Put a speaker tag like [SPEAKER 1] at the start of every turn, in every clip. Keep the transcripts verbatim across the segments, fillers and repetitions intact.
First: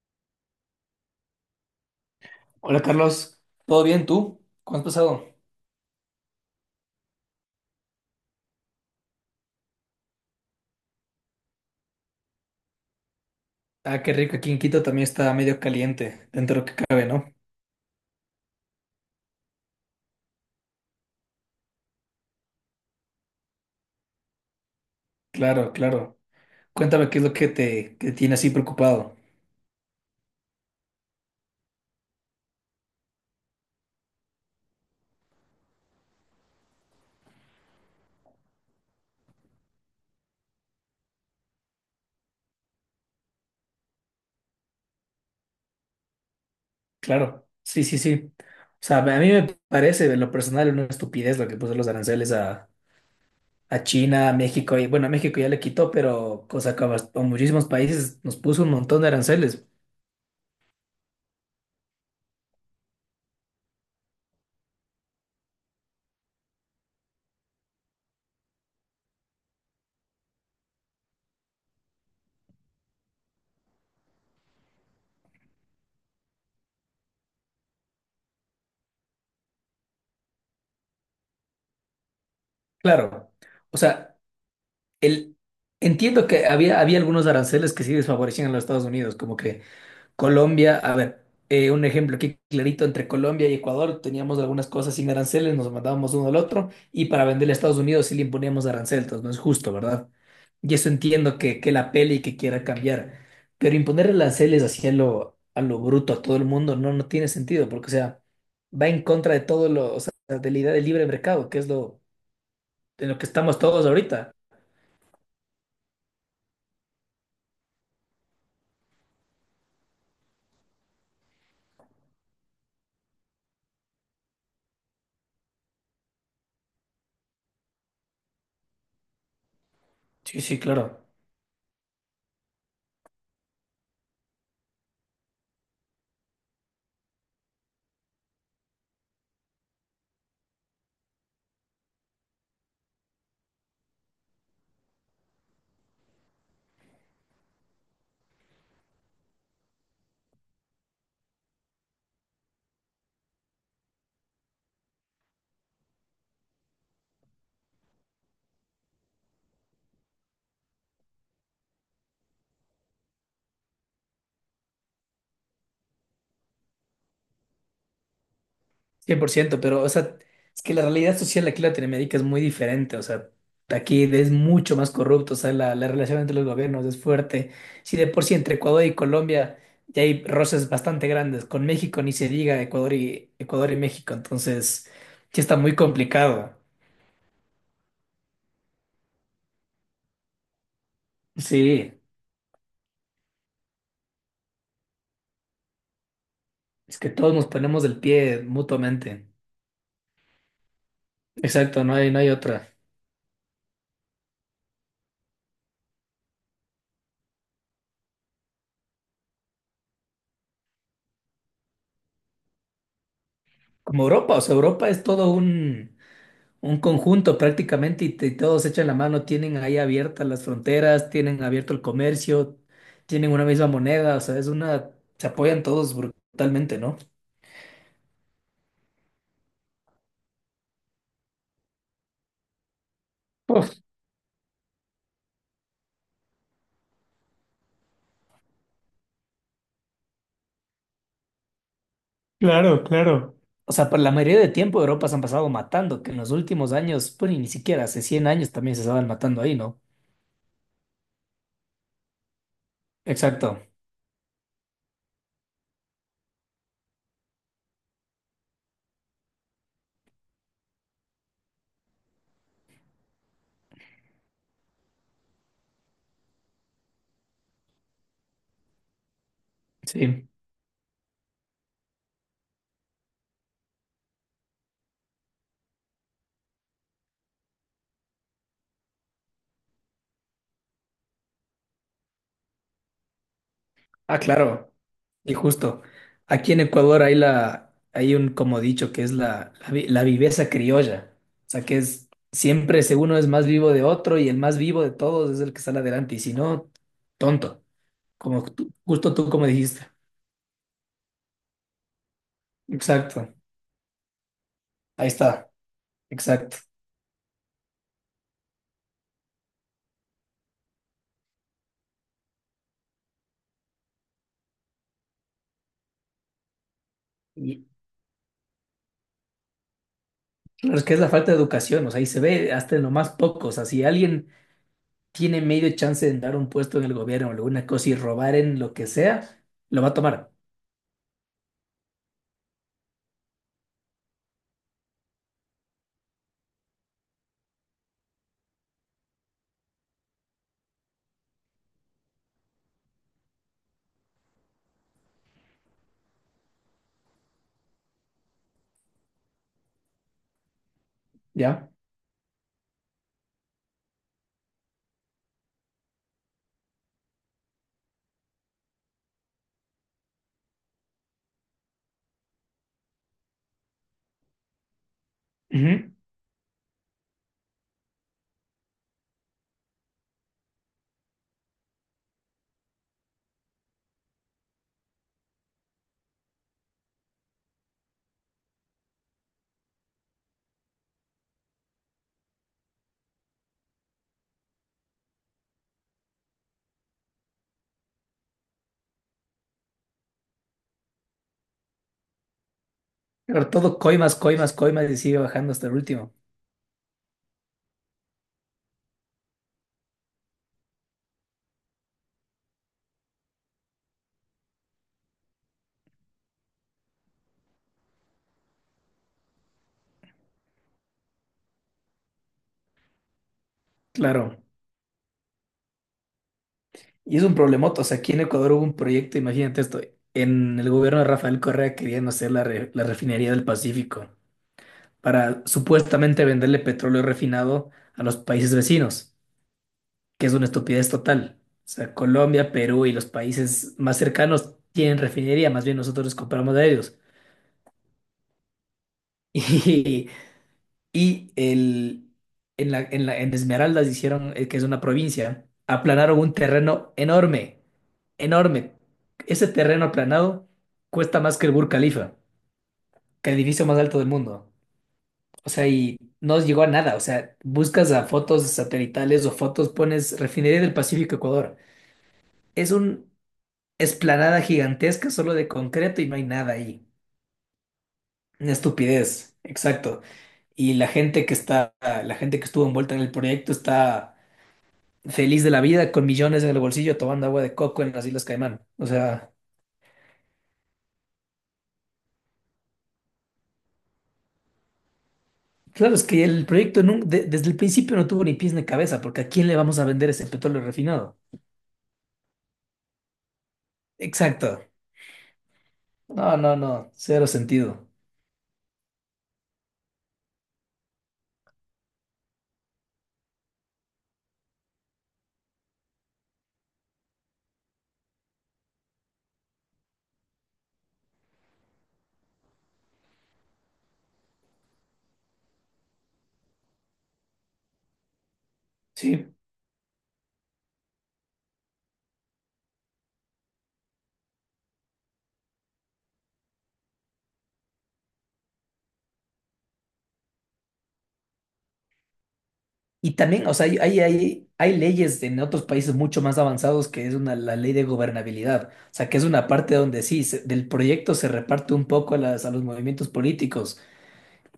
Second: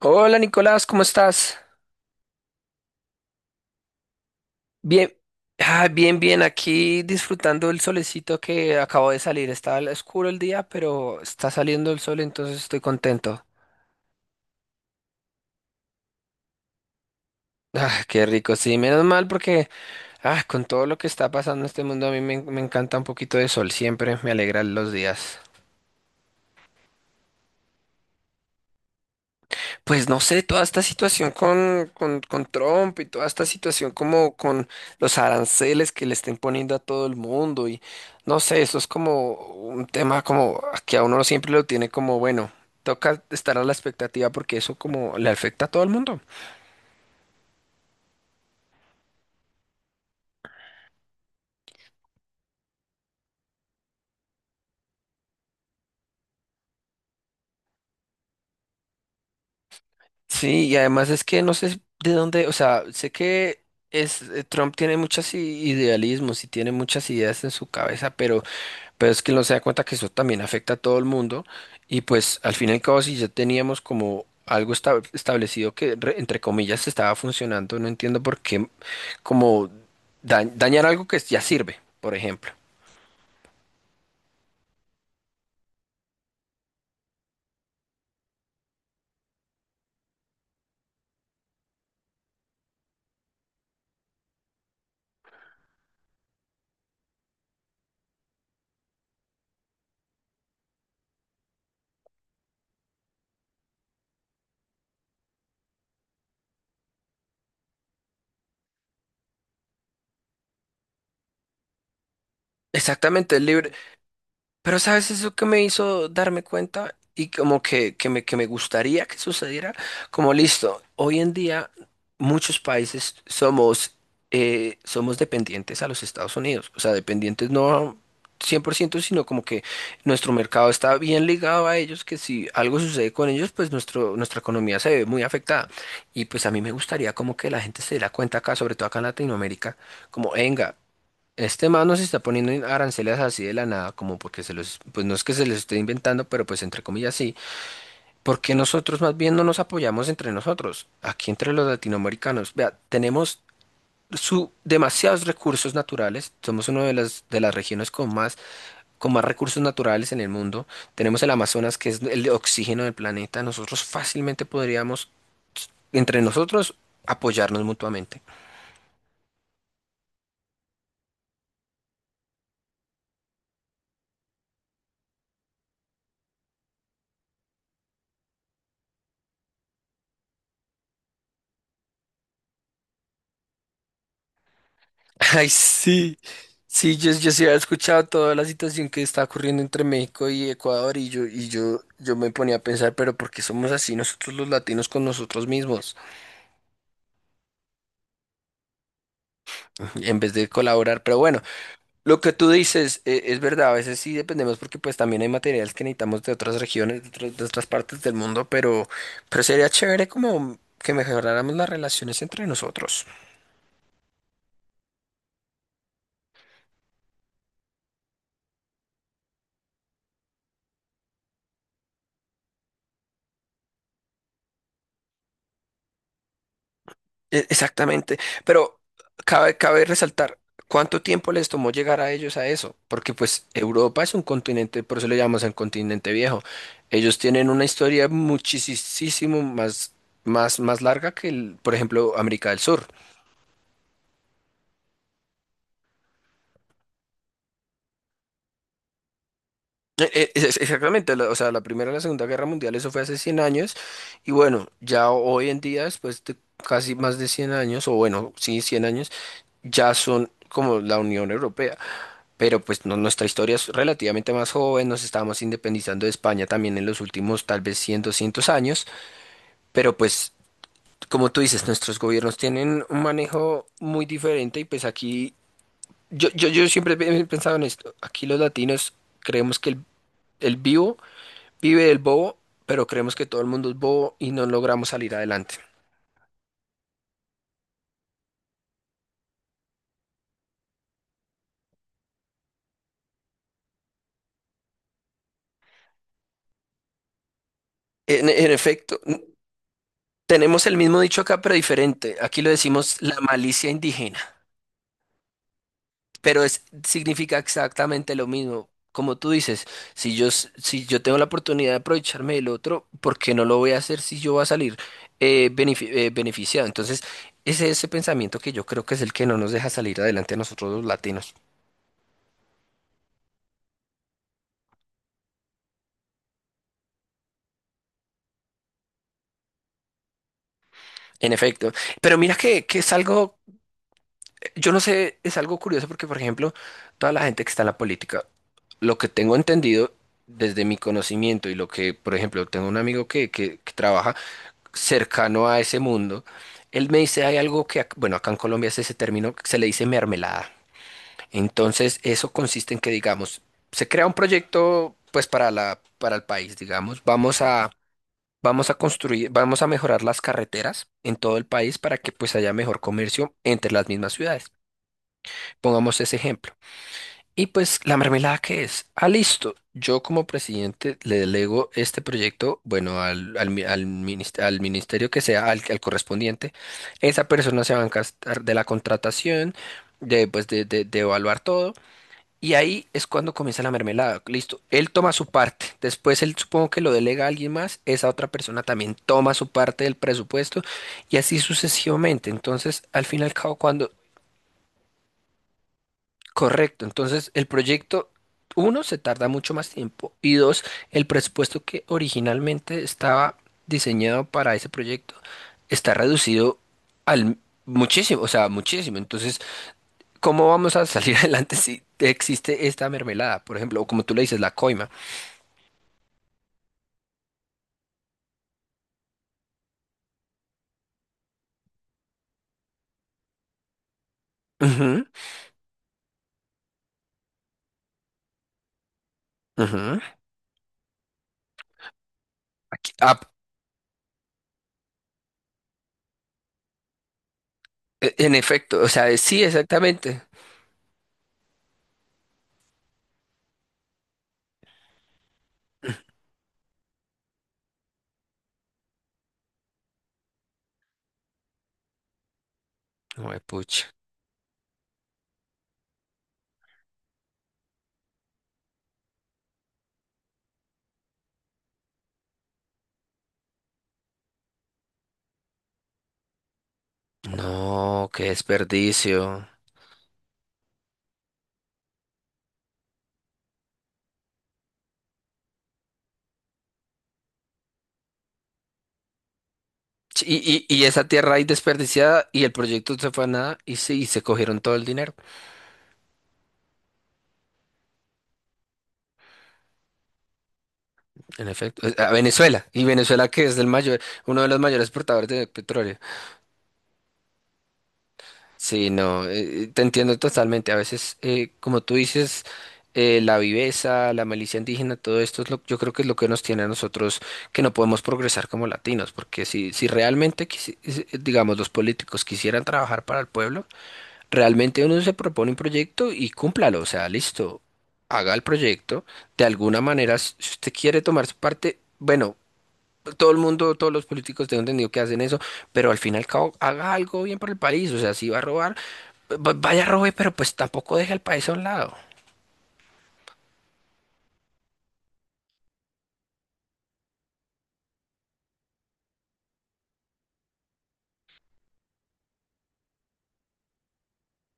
[SPEAKER 1] Hola Nicolás, ¿cómo estás?
[SPEAKER 2] Hola Carlos, ¿todo bien tú? ¿Cómo has
[SPEAKER 1] Bien,
[SPEAKER 2] pasado?
[SPEAKER 1] ah, bien, bien, aquí disfrutando el solecito que acabo de salir. Estaba al- oscuro el día, pero está saliendo el sol, entonces estoy contento.
[SPEAKER 2] Ah, qué rico, aquí en Quito también está medio caliente, dentro de lo que cabe, ¿no?
[SPEAKER 1] Ah, qué rico, sí, menos mal porque ah, con todo lo que está pasando en este mundo a mí me, me encanta un poquito de sol, siempre me alegran los días.
[SPEAKER 2] Claro, claro. Cuéntame qué es lo que te, que te tiene así preocupado.
[SPEAKER 1] Pues no sé, toda esta situación con, con, con Trump y toda esta situación como con los aranceles que le estén poniendo a todo el mundo y no sé, eso es como un tema como que a uno siempre lo tiene como, bueno, toca estar a la expectativa porque eso como le afecta a todo el mundo.
[SPEAKER 2] Claro, sí, sí, sí. O sea, a mí me parece, en lo personal, una estupidez lo que puso los aranceles a, a China, a México, y bueno, a México ya le quitó, pero cosa que a bast- a muchísimos países nos puso un montón de aranceles.
[SPEAKER 1] Sí, y además es que no sé de dónde, o sea, sé que es, eh, Trump tiene muchos i- idealismos y tiene muchas ideas en su cabeza, pero... Pero es que no se da cuenta que eso también afecta a todo el mundo y pues al fin y al cabo si ya teníamos como algo esta- establecido que re- entre comillas estaba funcionando, no entiendo por qué como da- dañar algo que ya sirve, por ejemplo.
[SPEAKER 2] Claro, o sea, el, entiendo que había, había algunos aranceles que sí desfavorecían a los Estados Unidos, como que Colombia, a ver, eh, un ejemplo aquí clarito entre Colombia y Ecuador, teníamos algunas cosas sin aranceles, nos mandábamos uno al otro y para venderle a Estados Unidos sí le imponíamos aranceles, entonces no es justo, ¿verdad? Y eso entiendo que, que la pele y que quiera cambiar, pero imponer aranceles así a lo, a lo bruto a todo el mundo no, no tiene sentido, porque o sea, va en contra de todo lo, o sea, de la idea del libre mercado, que es lo, en lo que
[SPEAKER 1] Exactamente, el
[SPEAKER 2] estamos
[SPEAKER 1] libre.
[SPEAKER 2] todos ahorita.
[SPEAKER 1] Pero sabes eso que me hizo darme cuenta y como que, que me, que me gustaría que sucediera, como listo, hoy en día muchos países somos, eh, somos dependientes a los Estados Unidos, o sea, dependientes no cien por ciento sino como que nuestro
[SPEAKER 2] Sí, sí,
[SPEAKER 1] mercado está
[SPEAKER 2] claro.
[SPEAKER 1] bien ligado a ellos, que si algo sucede con ellos, pues nuestro, nuestra economía se ve muy afectada. Y pues a mí me gustaría como que la gente se diera cuenta acá, sobre todo acá en Latinoamérica, como, venga. Este man no se está poniendo aranceles así de la nada, como porque se los, pues no es que se les esté inventando, pero pues entre comillas sí, porque nosotros más bien no nos apoyamos entre nosotros, aquí entre los latinoamericanos. Vea, tenemos su, demasiados recursos naturales, somos una de las, de las regiones con más, con más recursos naturales en el mundo, tenemos el Amazonas que es el oxígeno del planeta, nosotros fácilmente podríamos, entre nosotros, apoyarnos mutuamente.
[SPEAKER 2] Cien por ciento pero, o sea, es que la realidad social aquí en Latinoamérica es muy diferente, o sea, aquí es mucho más corrupto, o sea, la, la relación entre los gobiernos es fuerte. Si de por sí entre Ecuador y Colombia ya hay roces bastante grandes, con México ni se diga Ecuador y, Ecuador y México, entonces sí
[SPEAKER 1] Ay,
[SPEAKER 2] está muy
[SPEAKER 1] sí.
[SPEAKER 2] complicado.
[SPEAKER 1] Sí, yo, yo sí había escuchado toda la situación que está ocurriendo entre México y Ecuador y yo, y yo,
[SPEAKER 2] Sí,
[SPEAKER 1] yo me ponía a pensar, pero ¿por qué somos así nosotros los latinos con nosotros mismos
[SPEAKER 2] es que todos nos ponemos del pie mutuamente.
[SPEAKER 1] en vez de colaborar? Pero bueno,
[SPEAKER 2] Exacto, no hay, no
[SPEAKER 1] lo
[SPEAKER 2] hay
[SPEAKER 1] que tú
[SPEAKER 2] otra.
[SPEAKER 1] dices eh, es verdad, a veces sí dependemos porque pues también hay materiales que necesitamos de otras regiones, de otras, de otras partes del mundo, pero, pero sería chévere como que mejoráramos las relaciones entre nosotros.
[SPEAKER 2] Como Europa, o sea, Europa es todo un... Un conjunto prácticamente y, te- todos echan la mano, tienen ahí abiertas las fronteras, tienen abierto el comercio, tienen una misma moneda, o sea, es una, se apoyan todos brutalmente, ¿no?
[SPEAKER 1] E- Exactamente, pero cabe, cabe resaltar cuánto tiempo les tomó llegar a ellos a eso, porque pues
[SPEAKER 2] Uf,
[SPEAKER 1] Europa es un continente, por eso le llamamos el continente viejo. Ellos tienen una historia muchísimo más, más, más larga que, el- por ejemplo, América del
[SPEAKER 2] claro,
[SPEAKER 1] Sur.
[SPEAKER 2] claro. O sea, para la mayoría de tiempo Europa se han pasado matando, que en los últimos años, pues y ni siquiera hace cien años también se estaban matando ahí, ¿no?
[SPEAKER 1] Eh, eh, es- Exactamente, la- o sea, la Primera y la Segunda Guerra Mundial, eso fue hace cien
[SPEAKER 2] Exacto,
[SPEAKER 1] años, y bueno, ya hoy en día, después de casi más de cien años, o bueno, sí, cien años, ya son como la Unión Europea, pero pues no- nuestra historia es relativamente más joven, nos estábamos independizando de España también en los últimos tal vez cien doscientos años, pero
[SPEAKER 2] sí.
[SPEAKER 1] pues como tú dices, nuestros gobiernos tienen un manejo muy diferente y pues aquí, yo, yo, yo siempre he pensado en esto, aquí los latinos creemos que el el vivo vive el bobo, pero creemos que todo el mundo es bobo
[SPEAKER 2] Ah,
[SPEAKER 1] y no
[SPEAKER 2] claro.
[SPEAKER 1] logramos salir
[SPEAKER 2] Y
[SPEAKER 1] adelante.
[SPEAKER 2] justo, aquí en Ecuador hay la, hay un como dicho que es la, la, vi- la viveza criolla. O sea, que es siempre, si uno es más vivo de otro y el más vivo de todos es el que sale adelante. Y si no, tonto.
[SPEAKER 1] En,
[SPEAKER 2] Como
[SPEAKER 1] en
[SPEAKER 2] tú-
[SPEAKER 1] efecto,
[SPEAKER 2] justo tú como dijiste.
[SPEAKER 1] tenemos el mismo dicho acá, pero diferente. Aquí lo decimos la
[SPEAKER 2] Exacto.
[SPEAKER 1] malicia indígena,
[SPEAKER 2] Ahí está.
[SPEAKER 1] pero
[SPEAKER 2] Exacto.
[SPEAKER 1] es, significa exactamente lo mismo. Como tú dices, si yo, s- si yo tengo la oportunidad de aprovecharme del otro, ¿por qué no lo voy a hacer si yo voy a salir eh, benefi- eh, beneficiado? Entonces,
[SPEAKER 2] Y
[SPEAKER 1] ese es ese pensamiento que yo creo que es el que no nos deja salir adelante a nosotros
[SPEAKER 2] claro,
[SPEAKER 1] los
[SPEAKER 2] es que es la falta
[SPEAKER 1] latinos.
[SPEAKER 2] de educación. O sea, y se ve hasta en lo más poco. O sea, si alguien tiene medio chance de dar un puesto en el gobierno o alguna cosa y robar en lo que sea, lo va a tomar.
[SPEAKER 1] En efecto. Pero mira que, que es algo, yo no sé, es algo curioso porque, por ejemplo, toda la gente que está en la política, lo que tengo entendido desde mi conocimiento y lo que, por ejemplo, tengo un amigo que, que, que trabaja cercano a ese mundo, él me dice, hay algo que, ac- bueno, acá en Colombia es ese término que se le dice mermelada.
[SPEAKER 2] ¿Ya?
[SPEAKER 1] Entonces, eso consiste en que, digamos, se crea un proyecto, pues, para la, para el país, digamos, vamos a... Vamos a construir, vamos a mejorar las carreteras en todo el país para que pues haya mejor comercio entre las mismas ciudades.
[SPEAKER 2] Ujú.
[SPEAKER 1] Pongamos ese ejemplo. Y pues la mermelada qué es, ah, listo, yo como presidente le delego este proyecto, bueno, al, al, mi- al minist- al ministerio que sea, al, al correspondiente, esa persona se va a encargar de la contratación, de, pues, de, de, de evaluar todo, y ahí es cuando comienza la mermelada, listo, él toma su parte, después él supongo que lo delega a alguien más, esa otra persona también toma su parte del presupuesto, y así sucesivamente, entonces al fin y al
[SPEAKER 2] Pero
[SPEAKER 1] cabo
[SPEAKER 2] todo
[SPEAKER 1] cuando...
[SPEAKER 2] coimas, coimas, coimas y sigue bajando hasta el último.
[SPEAKER 1] Correcto, entonces el proyecto, uno, se tarda mucho más tiempo y dos, el presupuesto que originalmente estaba diseñado para ese proyecto está reducido al muchísimo, o sea, muchísimo. Entonces, ¿cómo vamos a salir adelante si existe esta mermelada, por ejemplo, o como tú le
[SPEAKER 2] Claro.
[SPEAKER 1] dices, la coima?
[SPEAKER 2] Y es un problemoto. O sea, aquí en Ecuador hubo un proyecto, imagínate esto, en el gobierno de Rafael Correa querían hacer la, re- la refinería del Pacífico
[SPEAKER 1] Ujú,
[SPEAKER 2] para supuestamente venderle petróleo refinado a los países vecinos,
[SPEAKER 1] ujú.
[SPEAKER 2] que es una estupidez total. O sea, Colombia, Perú
[SPEAKER 1] Aquí-
[SPEAKER 2] y los
[SPEAKER 1] ah,
[SPEAKER 2] países más cercanos tienen refinería, más bien nosotros les compramos de ellos.
[SPEAKER 1] e- en efecto, o sea, sí,
[SPEAKER 2] Y
[SPEAKER 1] exactamente.
[SPEAKER 2] Y el, en la, en la- en Esmeraldas hicieron, eh, que es una provincia, aplanaron un terreno enorme, enorme. Ese terreno aplanado cuesta más que el Burj Khalifa, que el edificio más
[SPEAKER 1] Juepucha.
[SPEAKER 2] alto del mundo. O sea, y no llegó a nada. O sea, buscas a fotos satelitales o fotos, pones Refinería del Pacífico Ecuador. Es una esplanada gigantesca solo de concreto y no hay nada ahí.
[SPEAKER 1] No, qué
[SPEAKER 2] Una estupidez,
[SPEAKER 1] desperdicio.
[SPEAKER 2] exacto. Y la gente que está, la gente que estuvo envuelta en el proyecto está feliz de la vida, con millones en el bolsillo, tomando agua de coco en las Islas Caimán. O sea,
[SPEAKER 1] Sí, y, y, y esa tierra ahí desperdiciada y el proyecto se fue a nada y sí, y se cogieron todo el dinero,
[SPEAKER 2] claro, es que el proyecto nun- de- desde el principio no tuvo ni pies ni cabeza, porque ¿a quién le vamos a vender ese petróleo refinado?
[SPEAKER 1] en efecto. Eh, a Venezuela. Y Venezuela que es el mayor, uno de los
[SPEAKER 2] Exacto.
[SPEAKER 1] mayores exportadores de petróleo.
[SPEAKER 2] No, no, no, cero sentido.
[SPEAKER 1] Sí, no, eh, eh, te entiendo totalmente. A veces, eh, como tú dices, eh, la viveza, la malicia indígena, todo esto es lo, yo creo que es lo que nos tiene a nosotros que no podemos progresar como latinos, porque si, si realmente, quisi- eh, digamos, los políticos quisieran trabajar para el pueblo, realmente uno se propone un proyecto y cúmplalo, o sea, listo, haga el proyecto.
[SPEAKER 2] Sí.
[SPEAKER 1] De alguna manera, si usted quiere tomar su parte, bueno, todo el mundo, todos los políticos tengo entendido que hacen eso, pero al fin y al cabo, haga algo bien por el país, o sea, si va a robar, va- vaya robe, pero pues tampoco deje al país a un lado.
[SPEAKER 2] Y también, o sea, hay, hay, hay, hay leyes en otros países mucho más avanzados que es una, la ley de gobernabilidad. O sea, que es una parte donde sí, se- del proyecto se reparte un poco a, las, a los movimientos políticos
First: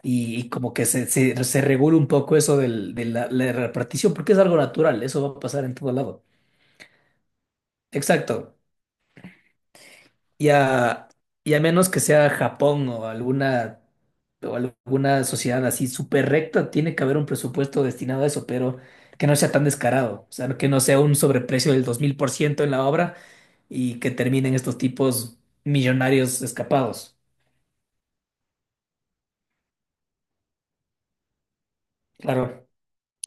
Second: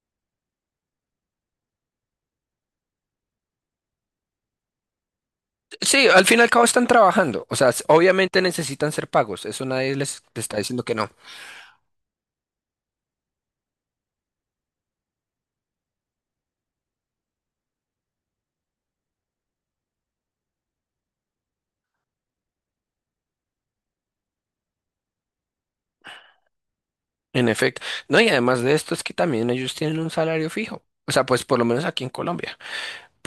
[SPEAKER 2] y, y como que se, se, se regule un poco eso del- de la, la repartición, porque es algo natural, eso va a pasar en todo
[SPEAKER 1] Sí,
[SPEAKER 2] lado.
[SPEAKER 1] al fin y al cabo están trabajando, o sea, s- obviamente
[SPEAKER 2] Exacto.
[SPEAKER 1] necesitan ser pagos, eso nadie les les
[SPEAKER 2] Y
[SPEAKER 1] está diciendo que
[SPEAKER 2] a,
[SPEAKER 1] no.
[SPEAKER 2] y a menos que sea Japón o alguna, o alguna sociedad así súper recta, tiene que haber un presupuesto destinado a eso, pero que no sea tan descarado, o sea, que no sea un sobreprecio del dos mil por ciento en la obra y que terminen estos tipos millonarios escapados.
[SPEAKER 1] En efecto, no, y además de esto es que también ellos tienen un salario fijo, o sea, pues por lo menos aquí en Colombia.
[SPEAKER 2] Claro,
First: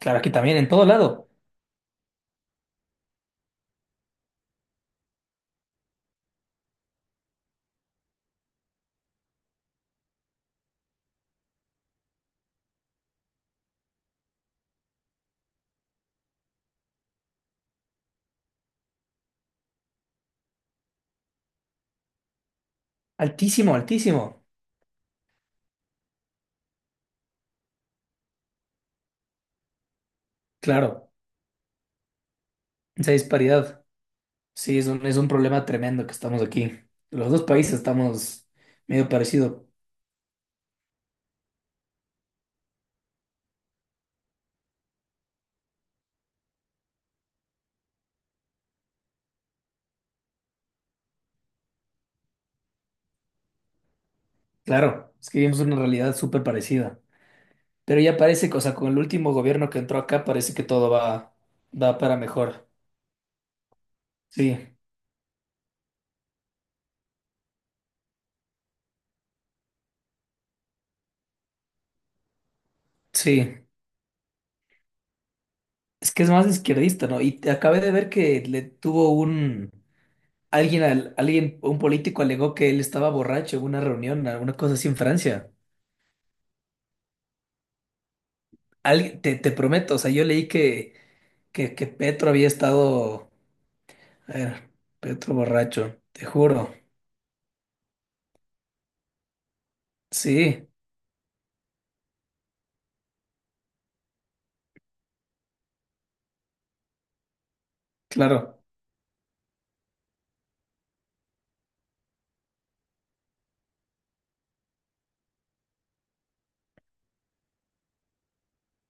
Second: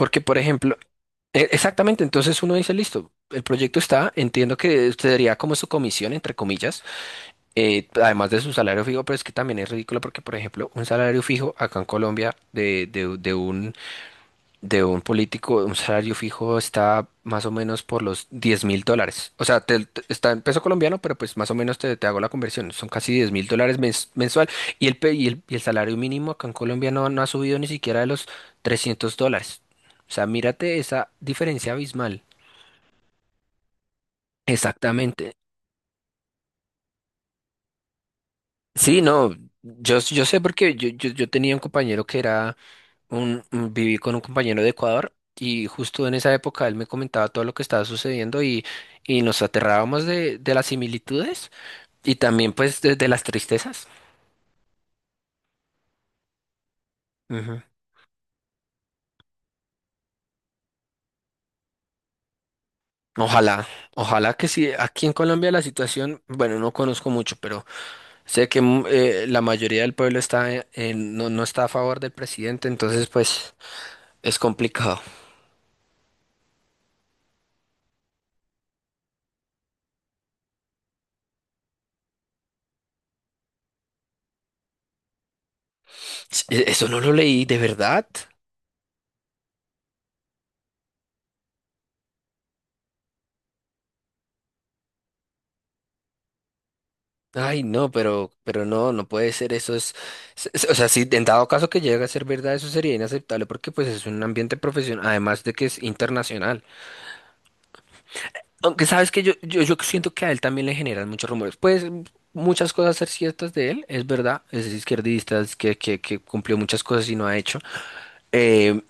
[SPEAKER 2] claro, aquí
[SPEAKER 1] por
[SPEAKER 2] también, en
[SPEAKER 1] ejemplo,
[SPEAKER 2] todo lado.
[SPEAKER 1] E- exactamente, entonces uno dice, listo, el proyecto está, entiendo que usted daría como su comisión, entre comillas, eh, además de su salario fijo, pero es que también es ridículo porque, por ejemplo, un salario fijo acá en Colombia de, de, de un, de un político, un salario fijo está más o menos por los diez mil dólares. O sea, te- te- está en peso colombiano, pero pues más o menos te, te hago la conversión, son casi diez mil
[SPEAKER 2] Altísimo,
[SPEAKER 1] dólares mens-
[SPEAKER 2] altísimo.
[SPEAKER 1] mensual y el, pe- y el, y el salario mínimo acá en Colombia no, no ha subido ni siquiera de los trescientos dólares. O sea, mírate esa
[SPEAKER 2] Claro,
[SPEAKER 1] diferencia abismal.
[SPEAKER 2] esa disparidad. Sí, es un, es un
[SPEAKER 1] Exactamente.
[SPEAKER 2] problema tremendo que estamos aquí. Los dos países estamos
[SPEAKER 1] Sí,
[SPEAKER 2] medio
[SPEAKER 1] no,
[SPEAKER 2] parecido.
[SPEAKER 1] yo, yo sé porque yo, yo, yo tenía un compañero que era un, un- viví con un compañero de Ecuador y justo en esa época él me comentaba todo lo que estaba sucediendo y, y nos aterrábamos de, de las similitudes y también pues de, de las tristezas.
[SPEAKER 2] Claro, es que vivimos una realidad súper parecida.
[SPEAKER 1] Ujú.
[SPEAKER 2] Pero ya parece, que, o sea, con el último gobierno que entró acá, parece que todo va, va para mejor.
[SPEAKER 1] Ojalá, ojalá que
[SPEAKER 2] Sí,
[SPEAKER 1] sí. Aquí en Colombia la situación, bueno, no conozco mucho, pero sé que mm, eh, la mayoría del pueblo está en- en- no, no está a favor del presidente, entonces pues
[SPEAKER 2] sí.
[SPEAKER 1] es complicado.
[SPEAKER 2] Es que es más izquierdista, ¿no? Y te acabé de ver que le tuvo un... Alguien, al- alguien, un político alegó que él estaba borracho en una reunión, alguna cosa así en Francia.
[SPEAKER 1] Sí, e- eso no lo leí, ¿de verdad?
[SPEAKER 2] Alguien, te, te prometo, o sea, yo leí que, que, que Petro había estado. A ver, Petro borracho, te juro.
[SPEAKER 1] Ay, no, pero, pero no, no puede ser, eso es, s-
[SPEAKER 2] Sí,
[SPEAKER 1] s- o sea, si en dado caso que llegue a ser verdad, eso sería inaceptable porque pues es un ambiente profesional, además de que es internacional.
[SPEAKER 2] claro.
[SPEAKER 1] Aunque sabes que yo, yo, yo siento que a él también le generan muchos rumores. Pues m- muchas cosas ser ciertas de él, es verdad, es izquierdista, es que, que, que cumplió muchas cosas y no ha hecho. Eh,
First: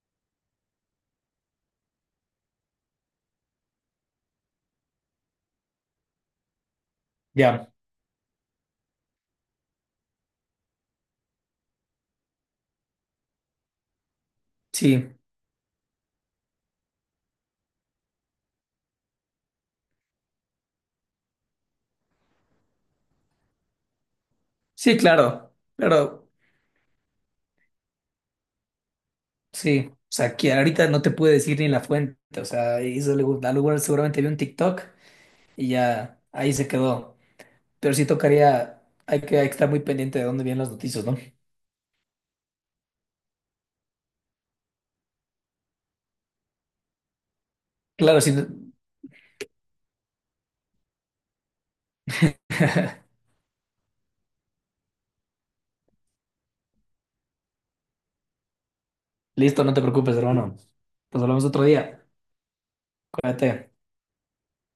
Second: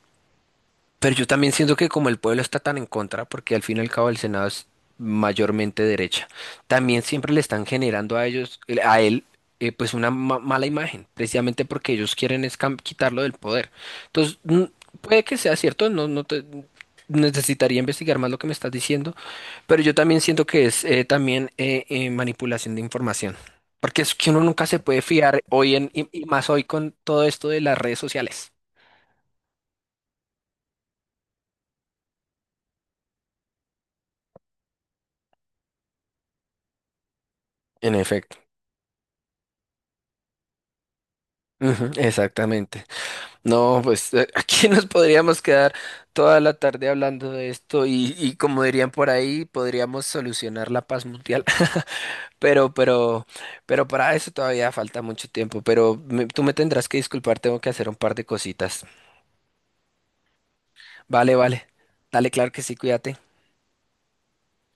[SPEAKER 1] Pero yo también siento que como el pueblo está tan en contra, porque al fin y al cabo el Senado es mayormente derecha, también siempre le están
[SPEAKER 2] Ya,
[SPEAKER 1] generando a ellos, a él, eh, pues una ma- mala imagen, precisamente porque ellos quieren es cam- quitarlo del poder. Entonces, mm,
[SPEAKER 2] sí.
[SPEAKER 1] puede que sea cierto, no, no te- necesitaría investigar más lo que me estás diciendo, pero yo también siento que es eh, también eh, eh, manipulación de información, porque es que uno nunca se
[SPEAKER 2] Sí,
[SPEAKER 1] puede fiar
[SPEAKER 2] claro.
[SPEAKER 1] hoy en, y, y
[SPEAKER 2] Pero
[SPEAKER 1] más hoy con todo esto de las redes sociales.
[SPEAKER 2] sí. O sea, que ahorita no te puedo decir ni la fuente. O sea, hizo algo, algo- bueno, seguramente vio un TikTok y ya ahí se quedó.
[SPEAKER 1] En
[SPEAKER 2] Pero sí
[SPEAKER 1] efecto.
[SPEAKER 2] tocaría, hay que, hay que estar muy pendiente de dónde vienen las noticias, ¿no?
[SPEAKER 1] Ujú, exactamente. No, pues eh, aquí nos podríamos quedar toda la tarde hablando de esto y,
[SPEAKER 2] Claro, sí.
[SPEAKER 1] y como dirían por ahí, podríamos solucionar la paz mundial. Pero, pero, pero para eso todavía falta mucho tiempo. Pero me- tú me tendrás que disculpar, tengo que hacer un par de cositas.
[SPEAKER 2] Listo, no te preocupes, hermano. Nos
[SPEAKER 1] Vale,
[SPEAKER 2] hablamos otro
[SPEAKER 1] vale.
[SPEAKER 2] día.
[SPEAKER 1] Dale, claro que sí, cuídate.
[SPEAKER 2] Cuídate.